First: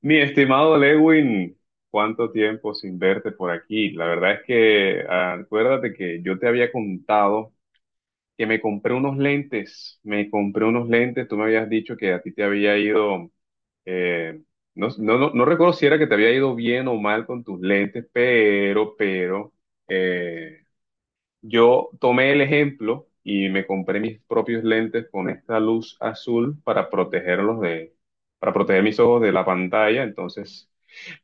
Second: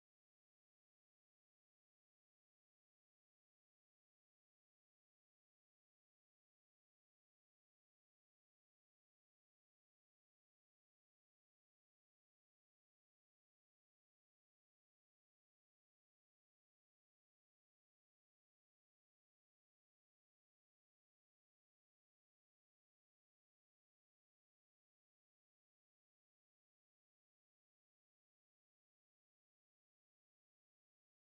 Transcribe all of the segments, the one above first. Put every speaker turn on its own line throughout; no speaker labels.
Mi estimado Lewin, cuánto tiempo sin verte por aquí. La verdad es que acuérdate que yo te había contado que me compré unos lentes, me compré unos lentes, tú me habías dicho que a ti te había ido, eh, no, no, no, no recuerdo si era que te había ido bien o mal con tus lentes, pero, eh, yo tomé el ejemplo y me compré mis propios lentes con esta luz azul para protegerlos de, para proteger mis ojos de la pantalla, entonces...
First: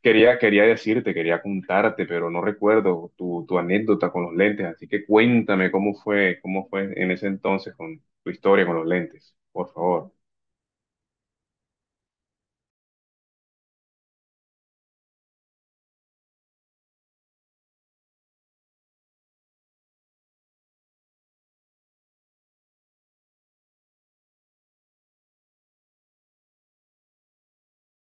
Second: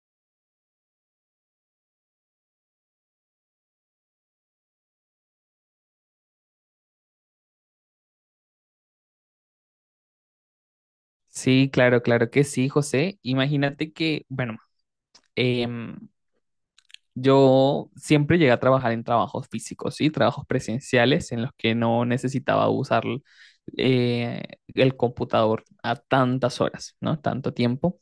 Quería, quería decirte, quería contarte, pero no recuerdo tu anécdota con los lentes, así que cuéntame cómo fue en ese entonces con tu historia con los lentes, por favor.
Sí, claro, claro que sí, José. Imagínate que, bueno, em, yo siempre llegué a trabajar en trabajos físicos, ¿sí? Trabajos presenciales en los que no necesitaba usar eh, el computador a tantas horas, ¿no? Tanto tiempo.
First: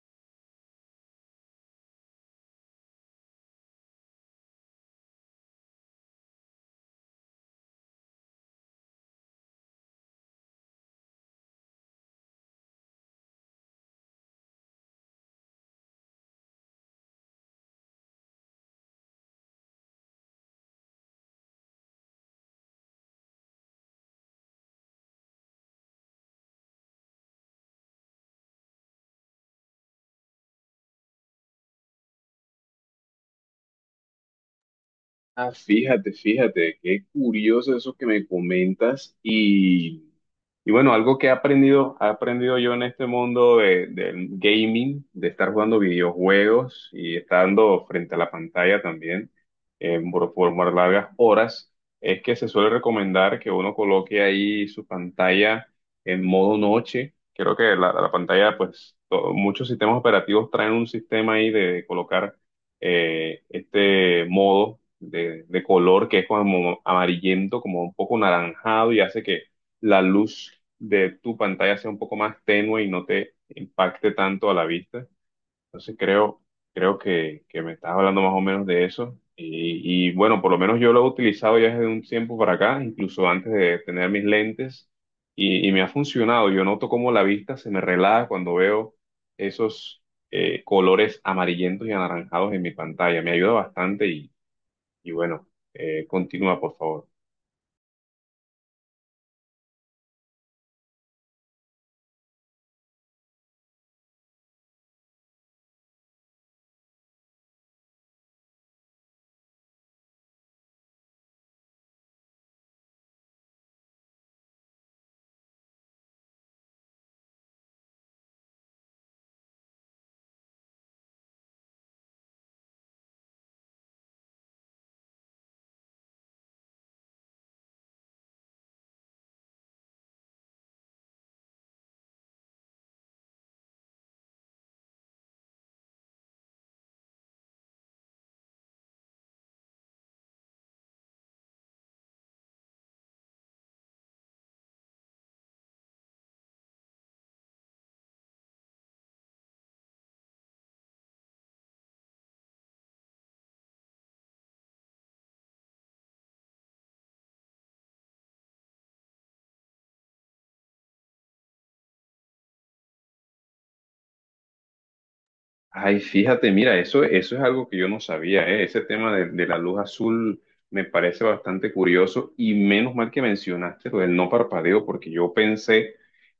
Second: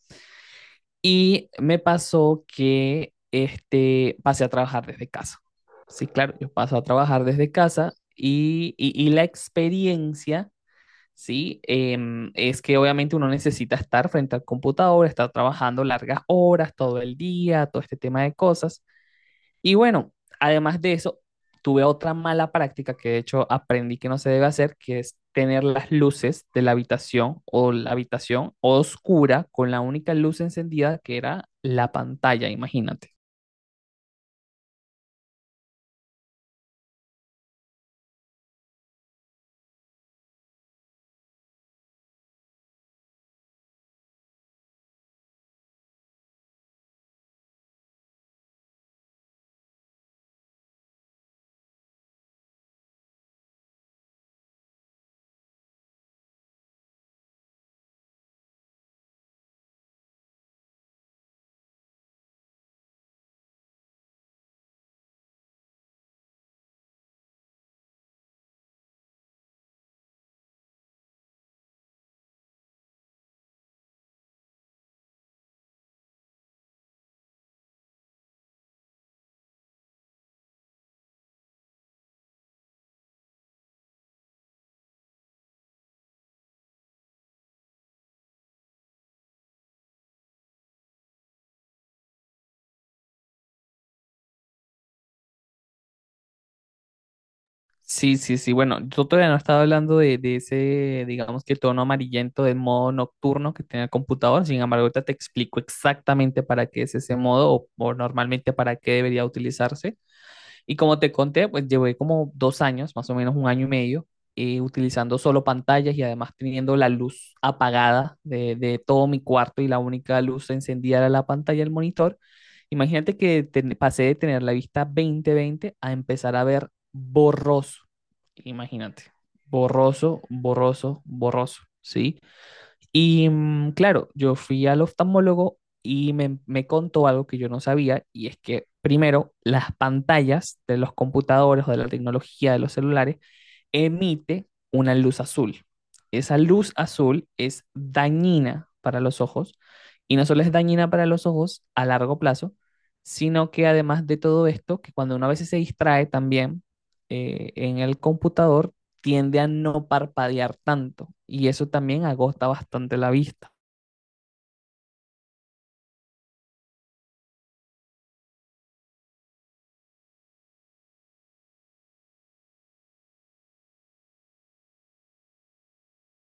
Y me pasó que pasé a trabajar desde casa. Sí, claro, yo paso a trabajar desde casa y la experiencia, ¿sí? Es que obviamente uno necesita estar frente al computador, estar trabajando largas horas, todo el día, todo este tema de cosas. Y bueno, además de eso, tuve otra mala práctica que de hecho aprendí que no se debe hacer, que es tener las luces de la habitación o la habitación oscura con la única luz encendida que era la pantalla, imagínate.
Ah, fíjate, fíjate, qué curioso eso que me comentas y bueno, algo que he aprendido yo en este mundo del gaming, de estar jugando videojuegos y estando frente a la pantalla también por más largas horas, es que se suele recomendar que uno coloque ahí su pantalla en modo noche. Creo que la pantalla, pues, muchos sistemas operativos traen un sistema ahí de colocar este modo de color que es como amarillento, como un poco naranjado y hace que la luz de tu pantalla sea un poco más tenue y no te impacte tanto a la vista. Entonces creo, creo que me estás hablando más o menos de eso. Y, y bueno, por lo menos yo lo he utilizado ya desde un tiempo para acá, incluso antes de tener mis lentes, y me ha funcionado. Yo noto cómo la vista se me relaja cuando veo esos colores amarillentos y anaranjados en mi pantalla. Me ayuda bastante y bueno, continúa, por favor.
Sí, sí, sí. Bueno, yo todavía no estaba hablando de ese, digamos, que tono amarillento del modo nocturno que tiene el computador. Sin embargo, ahorita te explico exactamente para qué es ese modo o normalmente para qué debería utilizarse. Y como te conté, pues llevé como 2 años, más o menos 1 año y medio, utilizando solo pantallas y además teniendo la luz apagada de todo mi cuarto y la única luz encendida era la pantalla del monitor. Imagínate que pasé de tener la vista 20-20 a empezar a ver borroso. Imagínate, borroso, borroso, borroso, ¿sí? Y claro, yo fui al oftalmólogo y me contó algo que yo no sabía, y es que primero, las pantallas de los computadores o de la tecnología de los celulares emite una luz azul. Esa luz azul es dañina para los ojos y no solo es dañina para los ojos a largo plazo, sino que además de todo esto, que cuando uno a veces se distrae también en el computador, tiende a no parpadear tanto y eso también agota bastante la vista.
Ay, fíjate, mira, eso es algo que yo no sabía, ¿eh? Ese tema de la luz azul me parece bastante curioso y menos mal que mencionaste lo del no parpadeo, porque yo pensé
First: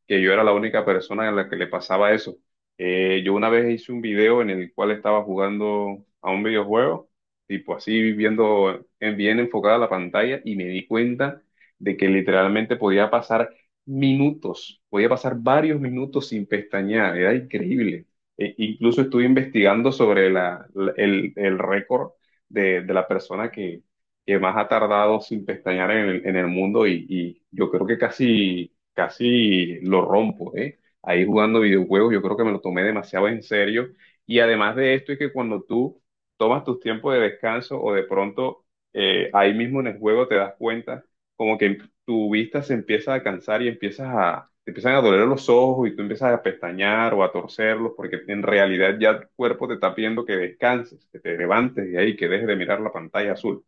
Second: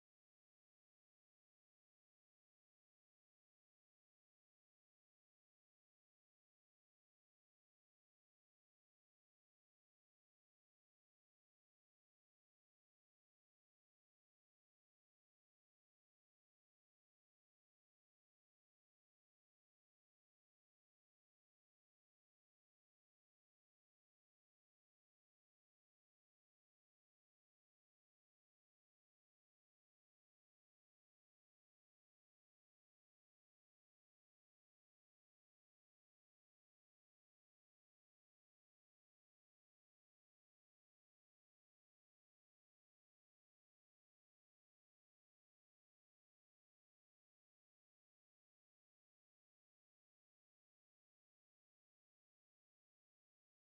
que yo era la única persona a la que le pasaba eso. Yo una vez hice un video en el cual estaba jugando a un videojuego, tipo así viendo bien enfocada la pantalla y me di cuenta de que literalmente podía pasar minutos, podía pasar varios minutos sin pestañear, era increíble. Incluso estuve investigando sobre el récord de la persona que más ha tardado sin pestañear en el mundo y yo creo que casi, casi lo rompo, ¿eh? Ahí jugando videojuegos, yo creo que me lo tomé demasiado en serio. Y además de esto es que cuando tú tomas tus tiempos de descanso o de pronto ahí mismo en el juego te das cuenta como que tu vista se empieza a cansar y empiezas a, te empiezan a doler los ojos y tú empiezas a pestañear o a torcerlos porque en realidad ya tu cuerpo te está pidiendo que descanses, que te levantes de ahí, que dejes de mirar la pantalla azul.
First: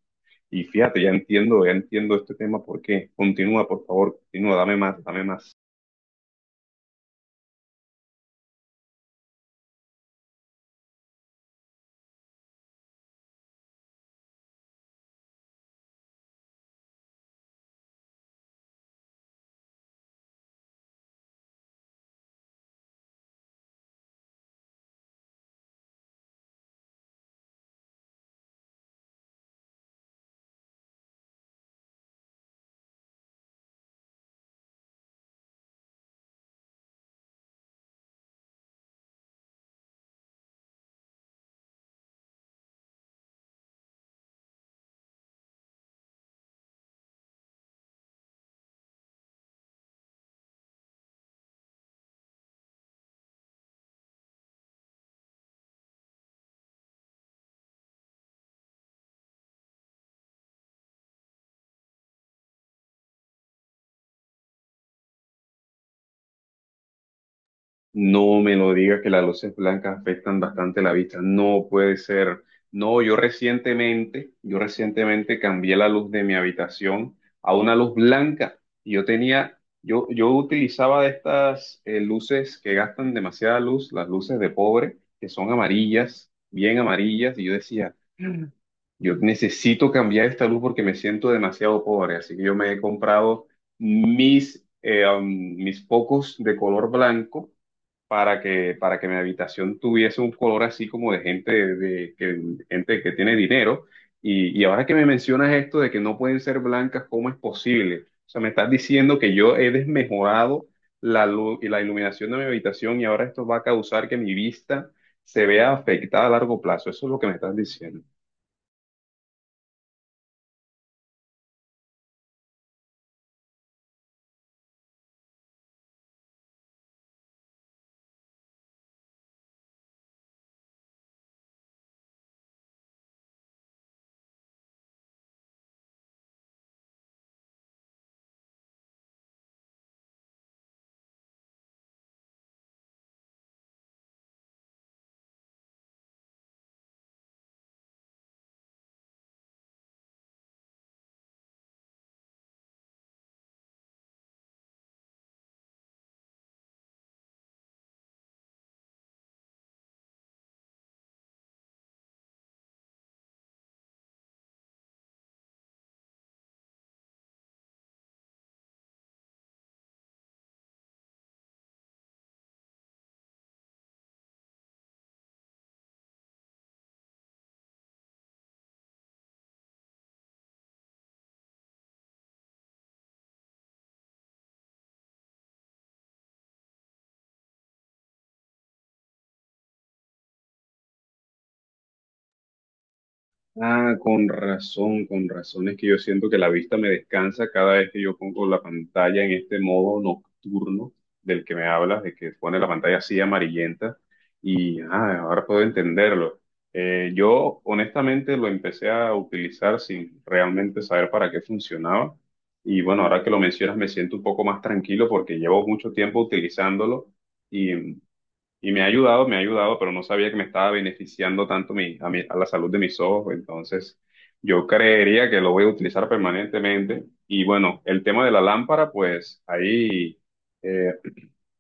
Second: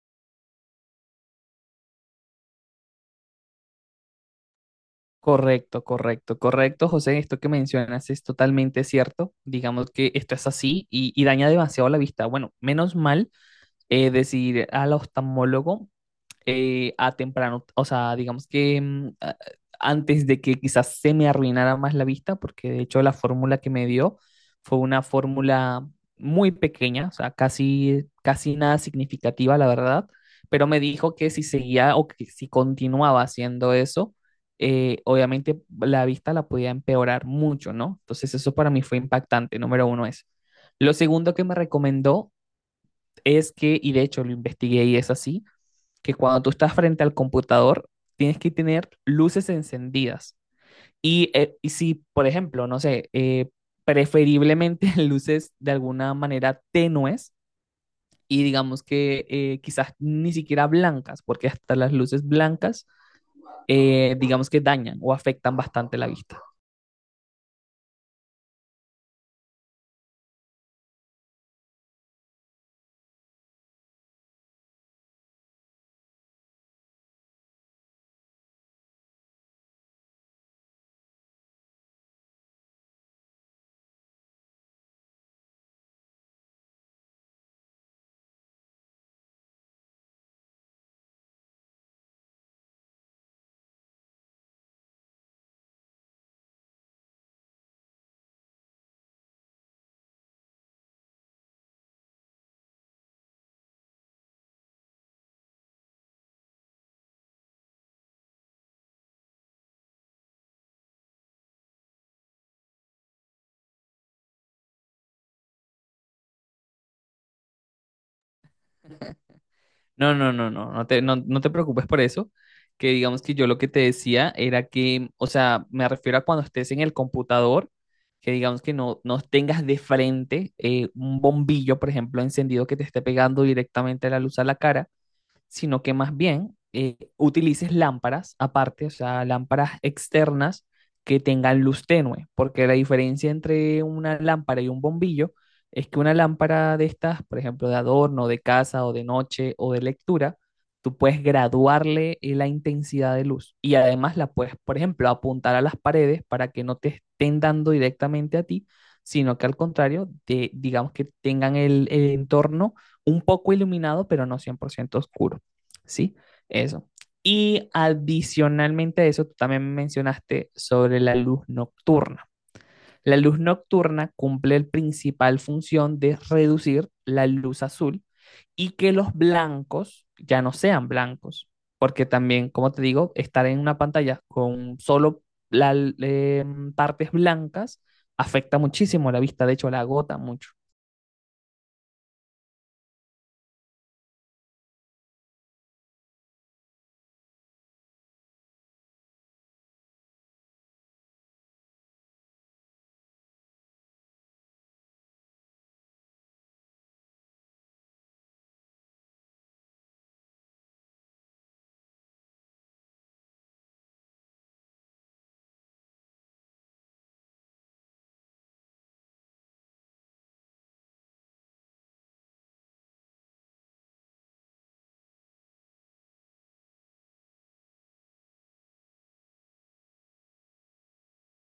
Y fíjate, ya entiendo este tema, ¿por qué? Continúa, por favor, continúa, dame más, dame más.
Correcto, correcto, correcto, José. Esto que mencionas es totalmente cierto. Digamos que esto es así y daña demasiado la vista. Bueno, menos mal es decir, al oftalmólogo a temprano, o sea, digamos que antes de que quizás se me arruinara más la vista, porque de hecho la fórmula que me dio fue una fórmula muy pequeña, o sea, casi, casi nada significativa, la verdad, pero me dijo que si seguía o que si continuaba haciendo eso, obviamente la vista la podía empeorar mucho, ¿no? Entonces eso para mí fue impactante, número uno es. Lo segundo que me recomendó es que, y de hecho lo investigué y es así, que cuando tú estás frente al computador, tienes que tener luces encendidas. Y si, por ejemplo, no sé, preferiblemente luces de alguna manera tenues y digamos que quizás ni siquiera blancas, porque hasta las luces blancas, digamos que dañan o afectan bastante la vista.
No me lo digas que las luces blancas afectan bastante la vista. No puede ser. No, yo recientemente cambié la luz de mi habitación a una luz blanca. Y yo tenía, yo utilizaba de estas luces que gastan demasiada luz, las luces de pobre, que son amarillas, bien amarillas. Y yo decía, "Mm, yo necesito cambiar esta luz porque me siento demasiado pobre. Así que yo me he comprado mis, eh, um, mis focos de color blanco para que mi habitación tuviese un color así como de gente, de, que, gente que tiene dinero. Y ahora que me mencionas esto de que no pueden ser blancas, ¿cómo es posible? O sea, me estás diciendo que yo he desmejorado la luz y la iluminación de mi habitación y ahora esto va a causar que mi vista se vea afectada a largo plazo. Eso es lo que me estás diciendo.
No, no, no, no, no te preocupes por eso, que digamos que yo lo que te decía era que, o sea, me refiero a cuando estés en el computador, que digamos que no tengas de frente un bombillo, por ejemplo, encendido que te esté pegando directamente la luz a la cara, sino que más bien utilices lámparas aparte, o sea, lámparas externas que tengan luz tenue, porque la diferencia entre una lámpara y un bombillo es que una lámpara de estas, por ejemplo, de adorno, de casa o de noche o de lectura, tú puedes graduarle la intensidad de luz y además la puedes, por ejemplo, apuntar a las paredes para que no te estén dando directamente a ti, sino que al contrario, digamos que tengan el entorno un poco iluminado, pero no 100% oscuro. ¿Sí? Eso. Y adicionalmente a eso, tú también mencionaste sobre la luz nocturna. La luz nocturna cumple la principal función de reducir la luz azul y que los blancos ya no sean blancos, porque también, como te digo, estar en una pantalla con solo la, eh, partes blancas afecta muchísimo la vista, de hecho la agota mucho.
Ah, con razón, con razón. Es que yo siento que la vista me descansa cada vez que yo pongo la pantalla en este modo nocturno del que me hablas, de que pone la pantalla así amarillenta. Y ahora puedo entenderlo. Yo honestamente lo empecé a utilizar sin realmente saber para qué funcionaba. Y bueno, ahora que lo mencionas me siento un poco más tranquilo porque llevo mucho tiempo utilizándolo y me ha ayudado, pero no sabía que me estaba beneficiando tanto a la salud de mis ojos. Entonces, yo creería que lo voy a utilizar permanentemente. Y bueno, el tema de la lámpara, pues ahí eh,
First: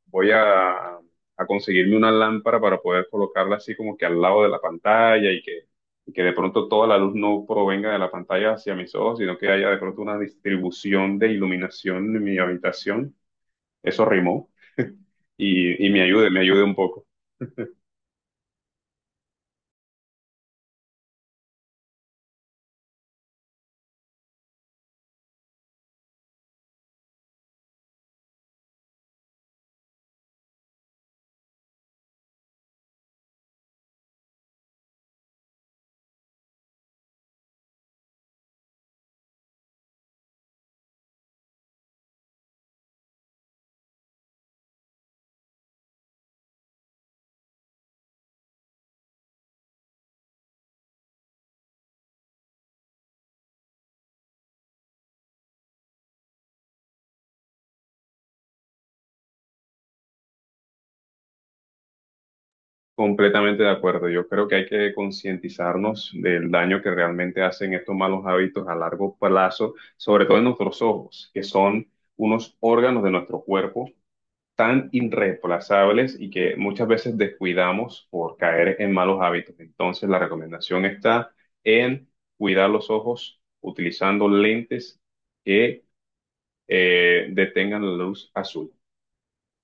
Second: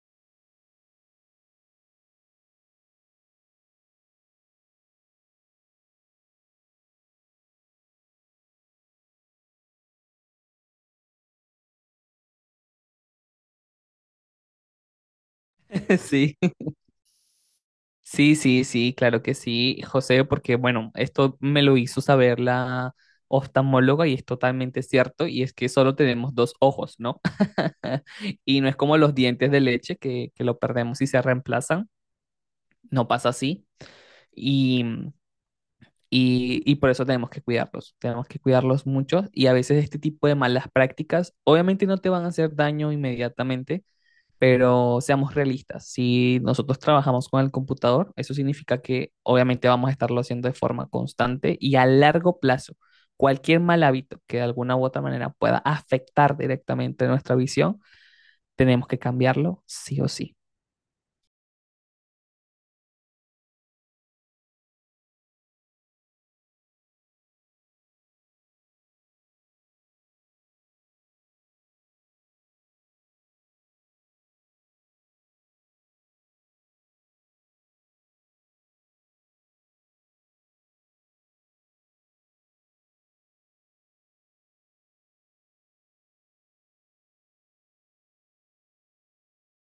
voy a conseguirme una lámpara para poder colocarla así como que al lado de la pantalla y que de pronto toda la luz no provenga de la pantalla hacia mis ojos, sino que haya de pronto una distribución de iluminación en mi habitación. Eso rimó y
Sí.
me ayude un poco.
Sí, sí, sí, claro que sí, José, porque bueno, esto me lo hizo saber la oftalmóloga y es totalmente cierto, y es que solo tenemos 2 ojos, ¿no? Y no es como los dientes de leche que lo perdemos y se reemplazan, no pasa así, y, y por eso tenemos que cuidarlos mucho, y a veces este tipo de malas prácticas obviamente no te van a hacer daño inmediatamente, pero seamos realistas, si nosotros trabajamos con el computador, eso significa que obviamente vamos a estarlo haciendo de forma constante y a largo plazo. Cualquier mal hábito que de alguna u otra manera pueda afectar directamente nuestra visión, tenemos que cambiarlo sí o sí.
Completamente de acuerdo. Yo creo que hay que concientizarnos del daño que realmente hacen estos malos hábitos a largo plazo, sobre todo en nuestros ojos, que son unos órganos de nuestro cuerpo tan irreemplazables y que muchas veces descuidamos por caer en malos hábitos. Entonces, la recomendación está en cuidar los ojos utilizando lentes que detengan la luz azul.